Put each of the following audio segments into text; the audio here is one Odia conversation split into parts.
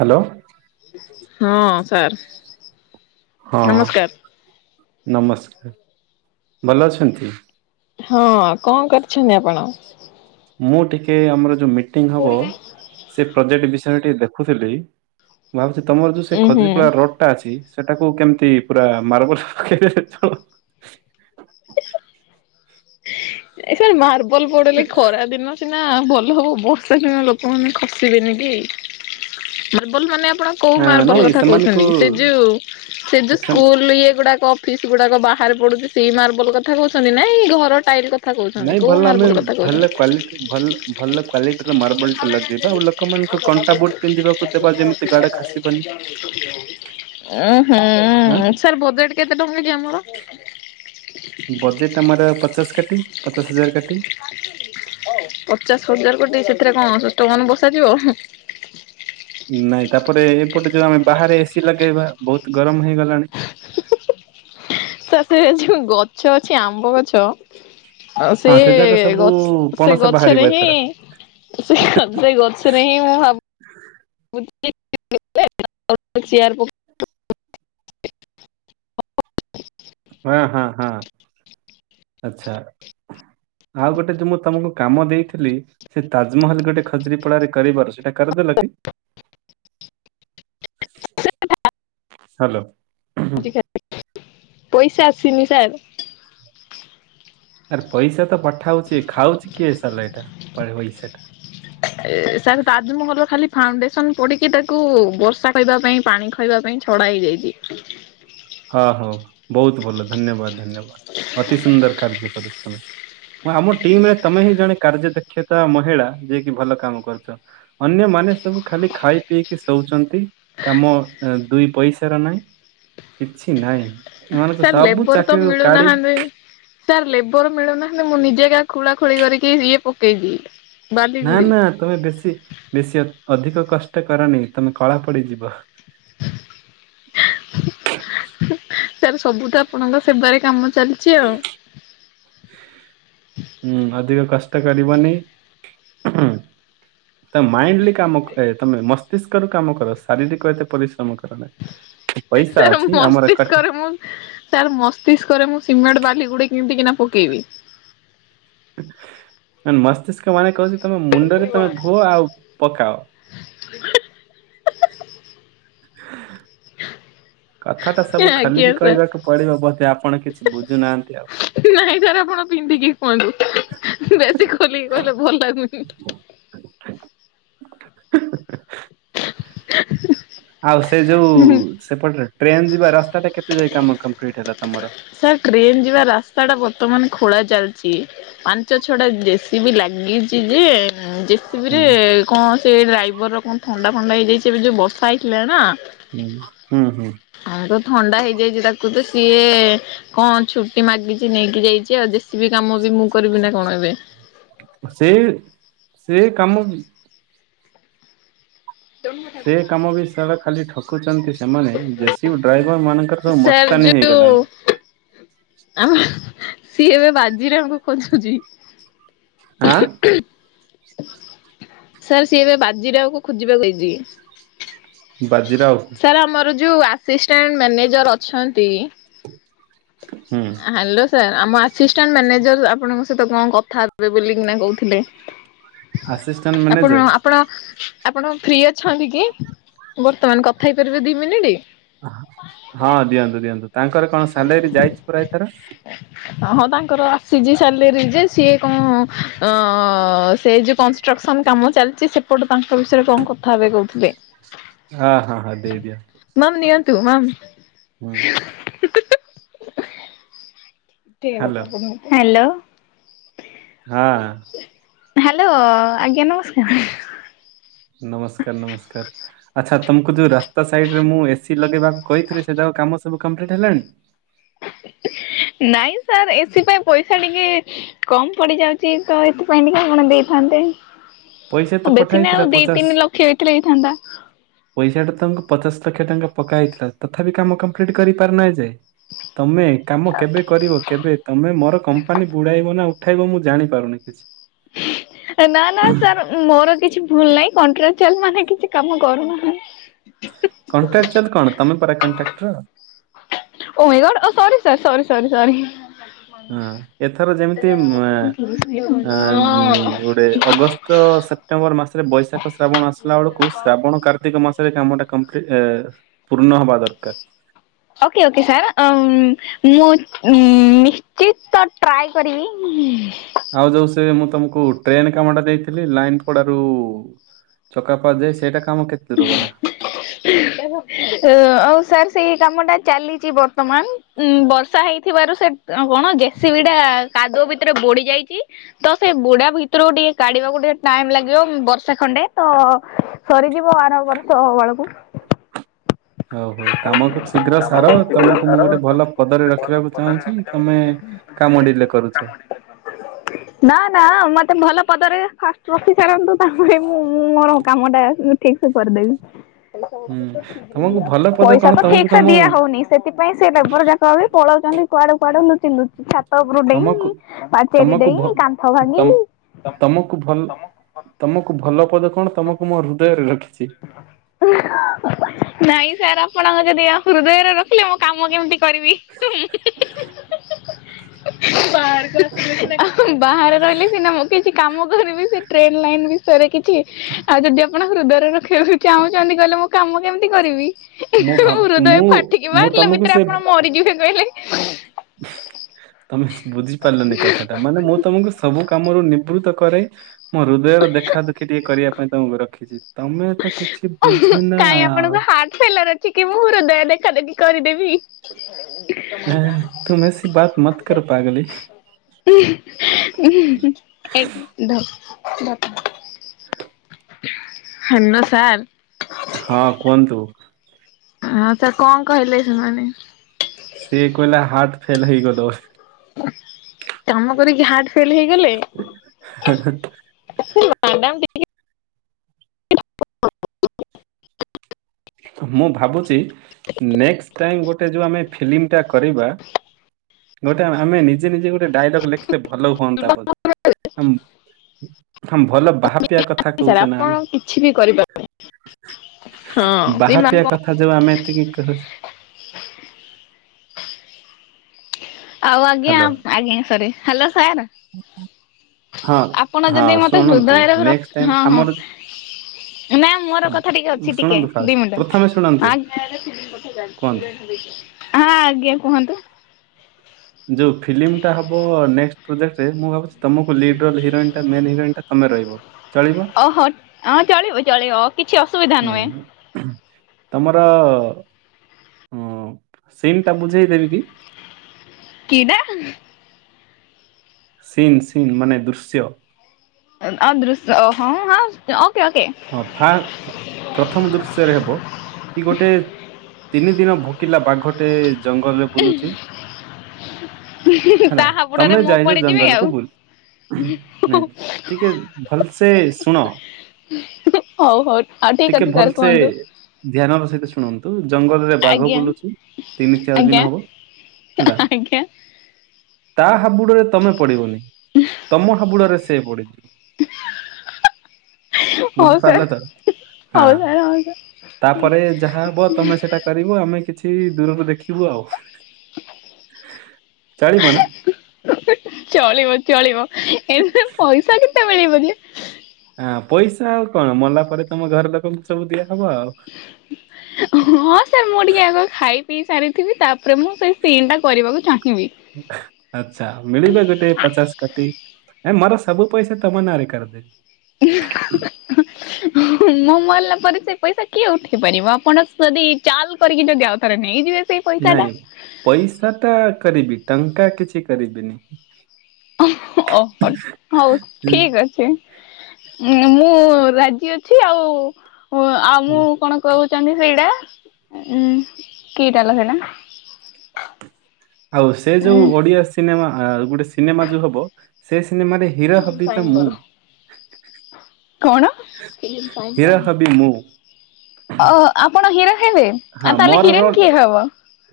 ହ୍ୟାଲୋ ହଁ ସାର୍ ହଁ ନମସ୍କାର। ନମସ୍କାର! ଭଲ ଅଛନ୍ତି? ହଁ କଣ କରିଛନ୍ତି ଆପଣ? ମୁଁ ଟିକେ ଆମର ଯୋଉ ମିଟିଂ ହବ ସେ ପ୍ରୋଜେକ୍ଟ ବିଷୟରେ ଟିକେ ଦେଖୁଥିଲି। ମୁଁ ଭାବୁଛି ତମର ଯୋଉ ସେ ଉଁ ହୁଁ। ଖଦ୍ରିପଳା ରୋଡଟା ଅଛି ସେଟାକୁ କେମିତି ପୁରା ମାର୍ବଲ ପକେଇଲେ ତଃ - ଏ ସାର୍ ମାର୍ବଲ ପଡିଲି ଖରା ଦିନ। ସିନା ଭଲ ହେବ ବର୍ଷା ଦିନ ଲୋକମାନେ ଖସିବେନି କି ମାର୍ବଲ ମାନେ ଆପଣ- କୋଉ ହଁ ମାର୍ବଲ ନାଇଁ କଥା ସେମାନଙ୍କୁ କହୁଛନ୍ତି ସେ ଯୋଉ ସେ ଯୋଉ ସ୍କୁଲ ଇଏ ଗୁଡାକ- ଫିସ୍ ଗୁଡାକ ବାହାରେ ପଡୁଛି ସେଇ ମାର୍ବଲ କଥା କହୁଛନ୍ତି ନା ଏଇ ଘର ଟାଇଲ କଥା - ନାଇଁ ଭଲ ଆମେ ଭଲ କ୍ଵା ଭଲ ଭଲ କ୍ଵାଲିଟିର ମାର୍ବଲ ଟା ଲଗେଇବା। ଲୋକମାନଙ୍କୁ କଣ୍ଟା ବୁଟ ପିନ୍ଧିବାକୁ ଦେବା ଯେମିତି ଗଡ଼ ଖସିବନି। ଉ ହଁ ହୁଁ ସାର୍ ବୋଜେଟ କେତେ ଟଙ୍କା ଆମର। ବଜେଟ ଆମର ପଚାଶ କାଟି ପଚାଶ ହଜାର କାଟି। ପଚାଶ ହଜାର କୋଟି ସେଥିରେ କଣ ଇଷ୍ଟନ ବସାଯିବ? ନାଇଁ ତାପରେ ଏପଟେ ଯୋଉ ଆମେ ବାହାରେ ଏସିି ଲଗେଇବା ବହୁତ ଗରମ ହେଇଗଲାଣି। ସାର ସେ ଯୋଉ ଗଛ ଅଛି ଆମ୍ବ ଗଛ। ଆ ସେ ହଁ ଯାକ ସବୁ ଗଛ ସେ ପଣସ ବାହାରିବ ଗଛରେ ହିଁ। ଏଥର ସେ ସେ ଗଛରେ ହିଁ ମୁଁ ଭାବୁ ଚେୟ ପ [unintelligible] ହଁ ହଁ ହଁ ଆଚଛା ଆଉ ଗୋଟେ ଯ ମୁଁ ତମକୁ କାମ ଦେଇଥିଲି? ସେ ତାଜମହଲ ଗୋଟେ ଖଜୁରରି ପଡାରେ କରିବାର ସେଇଟା କରିଦେଲ କି? [inaudible] ହ୍ୟାଲୋ ା ପଇସା ଆସିନି ସାର୍ [unintelligible] ଆରେ ପଇସା ତ ପଠାଉଛି। ଖାଉଛି କିଏ ସାରିଲା ଏଇଟା ପଇସା ଟା? ହଁ ଏ ସାର୍ ତାଜମହଲର ଖାଲି ଫାଉଣ୍ଡେସନ ପଡିକି ତାକୁ ବର୍ଷା କହ ପାଇଁ ପାଣି ଖାଇବା ପାଇଁ ଛଡ଼ା ହେଇଯାଇଛି। ହଁ ହଉ ବହୁତ ଭଲ ଧନ୍ୟବାଦ ଧନ୍ୟବାଦ ଅତି ସୁନ୍ଦର କାର୍ଯ୍ୟ କରୁଛ ତମେ। ହଁ ଆମ ଟିମ ରେ ତମେ ହିଁ ଜଣେ କାର୍ଯ୍ୟ ଦକ୍ଷତା ମହିଳା ଯିଏକି ଭଲ କାମ କରୁଛ। ଅନ୍ୟମାନେ ସବୁ ଖାଲି ଖାଇ ପିଇକି ଶୋଉଛନ୍ତି। କାମ ଦୁଇ ପଇସା ର ନାହିଁ। କିଛି ନାହିଁ। ଏମାନଙ୍କୁ ସାର୍ ସବୁ ଲେବର ତ ଚାକିରିରୁ କାଢି ମିଳୁନାହାନ୍ତି। ସାର୍ ଲେବର ମିଳୁନାହାନ୍ତି ମୁଁ ନିଜେ କା ଖୋଳା ଖୋଳି କରିକି ଇଏ ପକେଇଦିଏ। ନା ନା ତମେ ବେଶୀ ବେଶୀ ଅଧି-ଅଧିକ କଷ୍ଟ କରନି ତମେ କଳା ପଡିଯିବ। [inaudible] ସାର୍ ସବୁ ତ ଆପଣଙ୍କ ସେବାରେ କାମ ଚାଲିଛି ଆଉ। [inaudible] ହୁଁ ଅଧିକ କଷ୍ଟ କରିବନି ହଁ। ତ ମାଇଣ୍ଡଲି କାମ ତମେ ମସ୍ତିଷ୍କ ର କାମ କର ଶାରୀରିକ ଏତ ପରିଶ୍ରମ କର ନା ପଇସା ସାର୍ ଅଛି ଆମର ମସ୍ତିଷ୍କରେ ମୁଁ ସାର୍ ମସ୍ତିଷ୍କରେ ମୁଁ ସିମେଣ୍ଟ ବାଲି ଗୁଡେ କେମିତି କିିନା ପକେଇବି। ମ ମସ୍ତିଷ୍କ ମାନେ କହୁଛି ତମ ମୁଣ୍ଡରେ ତମେ ଭୁଅ ଆଉ ପକାଅ। [inaudible] କଥାଟା ସବୁ ଆଜ୍ଞା ଖାଲିକି ସାର୍ କହିବାକୁ ପଡିବ ବୋଧେ ଆପଣ କିଛି ବୁଝୁନାହାନ୍ତି ଆଉ। ନାଇଁ ସାର୍ ଆପଣ ପିନ୍ଧିକି କୁହନ୍ତୁ ବେଶୀ ଖୋଲିକି କହିଲେ ଭଲ ଲାଗୁନି। [inaudible] ଆଉ ସେ ଯୋଉ ସେପଟ ଟ୍ରେନ ଯିବା ରାସ୍ତା ଟା କେତେ ଯାଇ କାମ କମ୍ପଲିଟ ହେଲା ତମର? ସାର୍ ଟ୍ରେନ ଯିବା ରାସ୍ତା ଟା ବର୍ତ୍ତମାନ ଖୋଳା ଚାଲିଛି। ପାଞ୍ଚ ଛଟା ଜେସିବି ଲାଗିଚ ଯେ ଜେସିବି ହୁଁ ରେ କଣ ସେଇ ଡ୍ରାଇଭର କଣ ଥଣ୍ଡା ଫଥଣ୍ଡା ହେଇଯାଇଛି ଏବେ ଯୋଉ ବସା ହେଇଥିଲା ନା। ହୁଁ ହୁଁ। ଆଉ ତ ଥଣ୍ଡା ହେଇଯାଇଛି ତାକୁ ତ ସିଏ କଣଛୁ ମାଗିଛି ନେଇକି ଯାଇଛି ଆଉ ଦେଶୀ ବି କାମ ବି ମୁଁ କରିବି ନା କଣ ଏବେ। ସେଇ ସେଇ କାମ ସେ କାମ ବିଷୟ ଖାଲି ଠକୁଛନ୍ତି ସେମାନେ। ଜ ସିବ ଡ୍ରାଇଭର ମାନଙ୍କର ସବୁ ସାର୍ ମସ୍ତାନୀ ଯୋଉ ହେଇଗଲାଣି। ଆମ ସିଏ ଏବେ ବାଜିରେ ଆମକୁ ଖୋଜୁଛି। ଆଁ? ସାର୍ ସିଏ ଏବେ ବାଜିବାକୁ ଖୋଜିବାକୁ ଯାଉଚି। ବାଜିରା ସାର୍ ଆମର ଯୋଉ ଆସିଷ୍ଟାଣ୍ଟ ମ୍ୟାନେଜର ଅଛନ୍ତି ହୁଁ। ହ୍ୟାଲୋ ସାର୍ ଆମ ଆସିଷ୍ଟାଣ୍ଟ ମ୍ୟାନେଜର ଆପଣଙ୍କ ସହିତ କଣ କଥା ହେବେ ବୋଲିକିନା କହୁଥିଲେ। ଆସିଷ୍ଟାଣ୍ଟ ମ୍ୟାନେଜର ଆପଣ ଆପଣ ଆପଣ ଫ୍ରି ଅଛନ୍ତି କି ବର୍ତ୍ତମାନ କଥା ହେଇପାରିବେ ଦି ମିନିଟ୍? ହଁ ଦିଅନ୍ତୁ ଦିଅନ୍ତୁ ତାଙ୍କର କଣ ସାଲେରୀ ଯାଇଛି ପୁରା ଏଥର? [inaudible] ହଁ ତାଙ୍କର ଆସିଛି ସାଲେରୀ ଯେ ସିଏ କଣ ଅ ସେ ଯୋଉ କ ଚାଲିଛି ସେପଟ ତାଙ୍କ ବିଷୟରେ କଣ କଥାବେ କହୁଥିବେ। ହଁ ହଁ ହଁ ଦେଇ ଦେଇଦିଅ। ମାଁ ନିଅନ୍ତୁ ମାମ୍। [inaudible] [inaudible] Hello hello. ହଁ। ହ୍ୟାଲୋ ଆଜ୍ଞା ନମସ୍କାର। ନମସ୍କାର ନମସ୍କାର ଆଚ୍ଛା ତମକୁ ଯୋଉ ରାସ୍ତା ସାଇଡ ରେ ମୁଁ ଏସି ଲଗେଇବା କହିଥିଲେ ସେ ଯାକ କାମ ସବୁ କମ୍ପ୍ଲିଟ୍ ହେଲାଣି? ନାଇଁ ସାର୍ ଏଥିପାଇଁ ପଇସା ଟିକେ କମ୍ ପଡ଼ିଯାଉଛି ତ ଏଥିପାଇଁ ଟିକେ ଆପଣ ଦେଇଥାନ୍ତେ ପଇସା ତ ପଠା ବେଶୀ ନାହିଁ ହେଇଥିଲା ଆଉ ଦି ପଚାଶ। ତିନି ଲକ୍ଷ ହେଇଥିଲେ ହେଇଥାନ୍ତା। ପଇସା ଟା ତମକୁ ପଚାଶ ଲକ୍ଷ ଟଙ୍କା ପକା ହେଇଥିଲା ତଥାପି କାମ କମ୍ପ୍ଲିଟ୍ କରିପାରୁନ ଏ ଯାଏଁ। ତମେ କାମ କେବେ କରିବ କେବେ? ତମେ ମୋର କମ୍ପାନୀ ବୁଡ଼ାଇବ ନା ଉଠାଇବ ମୁଁ ଜାଣିପାରୁନି କିଛି। ଏ ନା ନା ସାର୍ ମୋର କିଛି ଭୁଲ୍ ନାହିଁ କଣ୍ଟ୍ରା ଚାଲ୍ ମାନେ କିଛି କାମ କରୁନାହାନ୍ତି। କଣ୍ଟ୍ରାଚଦ୍ କଣ ତମେ ପରା କଣ୍ଟ୍ରାକ୍ଟର୍। ଓ ମାଇ ଗଡ୍ ଓ ସରି ସାର୍ ସରି ସରି ସରି। ଉଁ ଏଥର ଯେମିତି ମାଁ ଆଁ ଦ୍ ଗୋଟେ ଅଗଷ୍ ସେପ୍ଟେମ୍ବର ମାସରେ ବୈଶାଖ ଶ୍ରାବଣ ଆସିଲା ବେଳକୁ ଶ୍ରାବଣ କାର୍ ତିକ ମାସରେ କାମଟା କମ୍ପ୍ ଲି ପୂର୍ଣ୍ଣ ହବା ଦରକାର୍। ଓକେ ଓକେ ସାର୍ ଅମ୍ ମୁଁ ନିଶ୍ଚିତ ଟ୍ରାଏ କରିବି। ଆଉ ଯୋ ସେ ମୁଁ ତମକୁ ଟ୍ରେନ କାମ ଟା ଦେଇଥିଲି ଲାଇନ୍ଥ୍ ପଡ଼ାରୁ। ଚକାପ ଯାଏ ସେଇଟା କାମ କେତେ ଦୂର ଗଲା? ହ ହ ଆଉ ସାର୍ ସେଇ କାମ ଟା ଚାଲିଚି ବର୍ତ୍ତମାନ ଉଁ ବର୍ଷା ହେଇଥିବାରୁ ସେ ଅ କଣ ଜେସିବି ଟା କାଦୁଅ ଭିତରେ ବୋଡି଼ ଯାଇଚି‌। ତ ସେ ବୋଡ଼ା ଭିତରୁକୁ ଟିକେ କାଡ଼ିବାକୁ ଟିକେ ଟାଇମ୍ ଲାଗିବ ବର୍ଷା ଖଣ୍ଡେ ତ ସରିଯି ହୋଉ ଆର ବର୍ଷ ବେଳକୁ। ହଉ ହଉ କାମକୁ ଶୀଘ୍ର ସାର ତମକୁ ମୁଁ ଗୋଟେ ଭଲ ପଦରେ ରଖିବାକୁ ଚାହୁଁଛି ତମେ କାମ ଡିିଲେ କରୁଚ। ହ ନା ନା ମତେ ଭଲ ପଦରେ ଫାଷ୍ଟ୍ ରଖି ସାରନ୍ତୁ ତାପରେ ମୁଁ ମୁଁ ମୋର କାମଟା ଠିକ୍ ସେ କରିଦେବି। ହୁଁ ତମକୁ ଭଲ ପଦ କଣ ପଇସା ତ ତମକୁ ଠିକ୍ ସେ ତମ ଦିଆ ହୋଉନି ସେଥିପାଇଁ ସେ ଲେବର ଯା କ ବି ପଳଉଚନ୍ତି କୁଆଡ଼େ କୁଆଡ଼େ ଲୁଚି ଲୁଚି ଛା ତ ଉପୁରୁ, ତମକୁ ଡେଇଁ, ପାଚେରି ତମକୁ ଭ ଡେଇଁ, କାନ୍ଥ ଭାଙ୍ଗି। ତମ ତମକୁ ଭଲ୍ ତମକୁ ଭଲ ପଦ କଣ ତମକୁ ମୋ ହୃଦୟରେ ରଖିଛି। ନାଇଁ ସାର୍ ଆପଣ ଆ ଯଦି ହୃଦୟରେ ରଖିଲେ ମୋ କାମ କେମିତି କରିବି [unintelligible] ହୁଁ ବାହାରେ ରହିଲେ ସିନା ମୁଁ କିଛି କାମ କରିବି ସେ ଟ୍ରେନ୍ ଲାଇନ୍ ବିଷୟରେ କିଛି ଆଉ ଯଦି ଆପଣ ହୃଦୟରେ ର [unintelligible] ଚାହୁଁଛନ୍ତି କହିଲେ ମୁଁ କାମ କେମିତି କରିବି? ମୁଁ ଭାବ ହୃଦୟ ମୁଁ ଫାଟିକି ମୁଁ ବାହାରିଲେ ତମକୁ ଭିତରେ ସେ ଆପଣ ମରିଯିବେ କହିଲେ। ତମେ ବୁଝିପାରିଲନି କଥା ଟା ମାନେ ମୁଁ ତମକୁ ସବୁ କାମରୁ ନିବୃତ୍ତ କରେ। ମୁଁ ହୃଦୟର ଦେଖା ଦେଖି ଟିକେ କରିବା ପାଇଁ ତମକୁ ରଖିଛି ତମେ ତା କିଛି ବୁଝୁନ ଆଉ। ପିଲା ରଖିକି ମୁଁ ହୃଦୟା ଦେଖା ଦେଖି କରିଦେବି। ହେଁ ତୁମ୍ ଏସି ବାତ୍ ମତ୍ କରୋ ପାଗ୍ ଲି। ଏ ଧ ହାନୋ ସାର୍। ହଁ କୁହନ୍ତୁ। ହଁ ତ କଣ କହିଲେ ସେମାନେ? ସିଏ କହିଲା ହାର୍ଟ୍ ଫେଲ୍ ହେଇଗଲ। କାମ କରିକି ହାର୍ଟ୍ ଫେଲ୍ ହେଇଗଲେ। ହଁ ହଁ। ସେ ମାଡାମ୍ ଟିକେ [inaudible] ମୁଁ ଭାବୁଛି ନେକ୍ସଟ। କ୍ରାଇମ ଗୋଟେ ଯୋଉ ଆମେ ଫିଲ୍ମ ଟା କରିବା ଗୋଟେ ଆମେ ନିଜେ ନିଜେ ଗୋଟେ ଡାଇଲଗ ଲେଖି ଟିକେ ଭଲ ହୁଅନ୍ତା ବୋଧେ। ହ ଭଲ ବାହାପିଆ କଥା ସାର୍ କହୁଛେ ନା ଆପଣ ଆମେ। କିଛି ବି କରିପାର ହଁ ଏଇ ମ୍ୟାମ୍ ବାହାପିଆ କଣ କଥା ଯୋଉ ଆମେ ଏତିକି କହୁଛେ। ଆଉ ଆଜ୍ଞା ହ୍ୟାଲୋ ଆଜ୍ଞା ସରି ହ୍ୟାଲୋ ସାର୍। ହଁ ଆପଣ ହଁ ଯଦି ମତେ ଶୁଣନ୍ତୁ ହୃଦୟରେ ର ନେକ୍ସଟ୍ ଟାଇମ୍ ହଁ ହଁ। ଆମର ନା ମୋର କଥା ଟିକେ ଅଛି ଟିକେ ଶୁଣନ୍ତୁ ଫାଷ୍ଟ ଦି ମିନିଟ। ପ୍ରଥମେ ଶୁଣନ୍ତୁ ହଁ କୁହନ୍ତୁ ଆଜ୍ଞା କୁହନ୍ତୁ। ଯୋଉ ଫିଲ୍ମ ଟା ହବ ନେଷ୍ଟ ପ୍ରୋଜେକ୍ରେ ମୁଁ ଭାବୁଛି। ତମକୁ ଲିଡ ରଲ ହିରୋଇନ ଟା ମେ ହିରୋଇନ୍ ଟା ତମେ ରହିବ ଚଳିବ? ଓହୋ ହଁ ଚଳିବ ଚଳିବ କିଛି ଅସୁବିଧା ନୁହେଁ। ହୁଁ ତମର ଉଁ ସିନ୍ ଟା ବୁଝେଇଦେବି କି। କି ଟା। ସିନ୍ ସିନ୍ ମାନେ ଦୃଶ୍ୟ। ଆଉ ଦୃଶ୍ୟ ହଁ ହଁ ଓକେ ଓକେ। ଅର୍ଥାତ। ପ୍ରଥମ ଦୃଶ୍ୟରେ ହେବ କି ଗୋଟେ ତିନି ଦିନ ଭୋକିଲା ବାଘଟେ। ଜଙ୍ଗଲରେ ବୁଲୁଚି। ହେଲା ତା ହାବୁଡରେ ତମେ ମୁଁ ଯାଇଚ ପଡିଯିବି ଆଉ ଜଙ୍ଗଲକୁୁ ବୁଲି। ନାଇଁ ଟିକେ ଭଲସେ ଶୁଣ। ହଉ ହଉ ଆଉ ଠିକ ଟିକେ ଅଛି ତାରେ ଭଲସେ କୁହନ୍ତୁ। ଧ୍ୟାନର ସହିତ ଶୁଣନ୍ତୁ। ତୁ ଜଙ୍ଗଲରେ ବାଘ ଆଜ୍ଞା ବୁଲୁଚୁ ତିନି ଚାରି ଆଜ୍ଞା ଦିନ ହବ ହେଲା। ଆଜ୍ଞା ତା ହାବୁଡରେ ତମେ ପଡିବନି ତମ ହାବୁଡରେ ସେ ପଡିଯିବ। ହଉ ସାର୍ ବୁଝିପାରିଲ ତ ହଁ ହଉ ସାର୍ ହଉ ସାର୍ ତାପରେ ଯାହା ହବ ତମେ ସେଟା। ପାରିବୁ ଆମେ କିଛି ଦୂରକୁ ଦେଖିବୁ ଆଉ। ଚଳିବ ନା? ଚଳିବ ଚଳିବ ଏଥୀରେ ପଇସା କେତେ ମିଳିବ ଯେ। ହଁ ପଇସା ଆଉ କଣ ମଲା ପରେ ତମ ଘରେ ଲୋକଙ୍କୁ ସବୁ ଦିଆହବ ଆଉ। ହଁ ସାର୍ ମୁଁ ଟିକେ ଆଗ ଖାଇ ପିଇ ସାରିଥିବି ତାପରେ ମୁଁ ସେଇ ସିନ୍ ଟା କରିବାକୁ ଚାହିଁବି। ଆଚ୍ଛା ମିଳିବ ଗୋଟେ ପଚାଶ। ତି ଏ ମର ସବୁ ପଇସା ତମ ନାରେ କରିଦେ ମୁଁ ମରିଲା ପରେ ସେ ପଇସା କିଏ ଉଠେଇ ପାରିବ ଆପଣ ଯଦି ଚାଲ। କରିକ କିି ଯଦି ଆଉ ଥରେ ନେଇଯିବେ। ସେଇ ପଇସା ଟା ନାଇଁ ପଇସା ଟା କରିବି ଟଙ୍କା କିଛି କରିବିନି। ଓହୋ ହଉ ଠିକ ଅଛି। ମୁଁ ରାଜି ଅଛି ଆଉ ଆଉ ହୁଁ ମୁଁ କଣ। କହୁଛନ୍ତି ସେଇଟା ଉଁ କିଟାଲ ସେଇଟା। ଆଉ ସେ ଉଁ ଯୋଉ ଓଡିଆ ସିନେମା ଗୋଟେ ସିନେମା ଯୋଉ ହବ ସେ ସିନେମାରେ। ହିରୋ ହବି ସାଇନ୍ ତ କର। ମୁଁ। କଣ? ହିରୋ ହବି ମୁଁ ଅ ହ ଆପଣ ହିରୋ ହେବେ? ହଁ ଆଉ ତାହେଲେ ମୋର ହିରୋଇନ ରୋଲ କିଏ ହବ?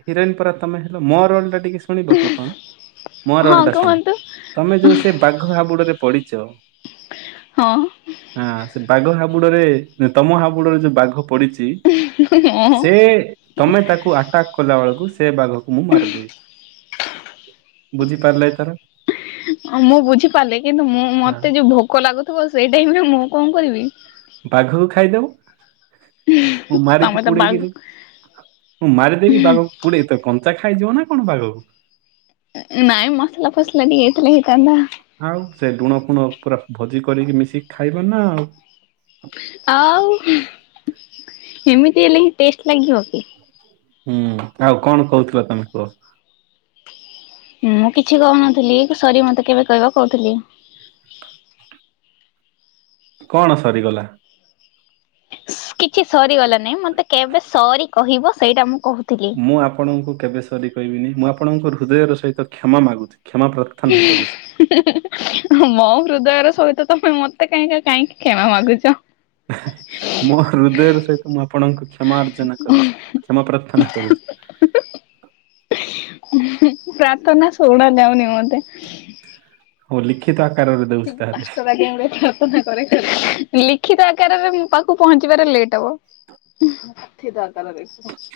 ହିରୋଇନ ପରା ତମେ ହେଲ ମୋ ରୋଲ ଟା ଟିକେ ଶୁଣିବ କି କଣ ମୋର ହଁ ରୋଲଟା ଶୁଣ କୁହନ୍ତୁ ତମେ ଯୋଉ ସେ ବାଘ ହାବୁଡରେ ପଡିଚ। ହଁ। ହଁ ସେ ବାଘ ହାବୁଡରେ ତମ ହାବୁଡରେ ଯୋଉ ବାଘ ପଡିଚି। ସେ ହଁ ତମେ ତାକୁ ଆଟାକ୍ କଲା ବେଳକୁ ସେ ବାଘକୁ ମୁଁ ମାରିଦେବି ବୁଝିପାରିଲେ ଏଥର। ଅଁ, ମୁଁ ବୁଝିପାରିଲି କିନ୍ତୁ ମୁଁ ହଁ ମୋତେ ଯୋଉ ଭୋକ ଲାଗୁଥୁବ ସେଇ ଟାଇମ୍ ରେ ମୁଁ କଣ କରିବି? ବାଘକୁ ଖାଇଦବ। ଓ ତମେ ମାରିକି ତ ବା ପୁଡେଇକିରି। ମୁଁ ମାରିଦେବି ବାଘକୁ ପୁଡେଇ ତ କଞ୍ଚା ଖାଇଯିବ ନା କଣ ବାଘକୁ? ଏ ନାଇଁ ମସଲା ଫସଲା ଟିକେ ହେଇଥିଲେ ହେଇ ଥାଆନ୍ତା। ଆଉ ସେ ଲୁଣ ଫୁଣ ପୁରା ଭୋଜି କରିକି ମିଶିକି ଖାଇବ ନା ଆଉ। ଆଉ ଏମିତି ହେଲେ ହିଁ ଟେଷ୍ଟ ଲାଗିବ କି? ହୁଁ, ଆଉ କଣ କହୁଥୁଲ ତୋମେ କୁହ? ମୁଁ କିଛି କହୁନଥିଲି କି ସରି ମୋତେ କେବେ କହିବ କହୁଥିଲି। କଣ ସରିଗଲା? କିଛି ସରିଗଲା ନାହିଁ। ମୋତେ କେବେ ସରି କହିବ ସେଇଟା ମୁଁ କହୁଥିଲି? ମୁଁ ଆପଣଙ୍କୁ କେବେ ସରି କହିବିନି ମୁଁ ଆପଣଙ୍କ ହୃଦୟର ସହିତ କ୍ଷମା ମାଗୁଛି। କ୍ଷମା ପ୍ରା ମୋ ହୃଦୟର ସହିତ ତୋମେ ମୋତେ କାହିଁକ କାହିଁକି କ୍ଷମା ମାାଗୁଚ। ମୋ ହୃଦୟର ସହିତ ମୁଁ ଆପଣଙ୍କୁ କ୍ଷମା ଅର୍ଚ୍ଚନା କରୁଛି। କ୍ଷମା ପ୍ରାର୍ଥନା କରୁଛି। ପ୍ରାର୍ଥନା ଶୁଣା ଯାଉନି ମୋତେ। ଓ ଲିଖିତ ଆ ହୁଁ, ପାନ୍ସ ଟଙ୍କା କେ [unintelligible] ଲିଖିତ ଆକାରରେ ମୋ ପାଖକୁ ପହଞ୍ଚିବାରେ ଲେଟ୍ ହବ। [unintelligible] ଦରକାର [unintelligible]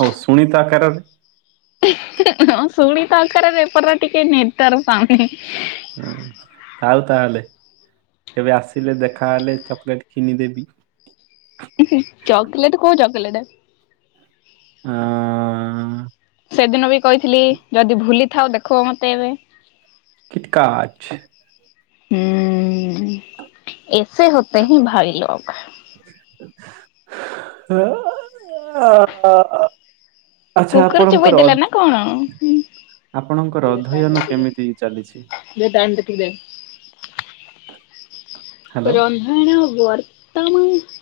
ହଉ ଶୁଣିତ ଆକାରରେ? ହଁ ଶୁଣି ତାଙ୍କର ରେପରୁଆ ଟିକେ ନେଟୱାର୍କ ପାଉନି। ହଁ ଆଉ ତାହେଲେ କେବେ ଆସିଲେ ଦେଖାହେଲେ ଚକୋଲେଟ୍ କିନିଦେବି। ଚକୋଲେଟ୍ କୋଉ ଚକୋଲେଟେ? ଅଁ, ସେଦିନ ବି କହିଥିଲି ଯଦି ଭୁଲି ଥାଅ ଦେଖ ମୋତେ ଏବେ। କିଟକାଚ। ହୁଁ, ଏସେ ହତେ ହେଁ ଭାଇ ଲୋଗ। ହେ ଆ ଆଚ୍ଛା କୁକୁର ଚୋବେଇ ଆପଣଙ୍କର ଅ ଦେଲା ନା କଣ ହୁଁ? ଆପଣଙ୍କର ଅଧ୍ୟୟନ କେମିତି ଚାଲିଛି? ଦେ ଟାଇମ ଦେଖିଦେ। ହାଲ ରନ୍ଧଣ ବର୍ତ୍ତମାନ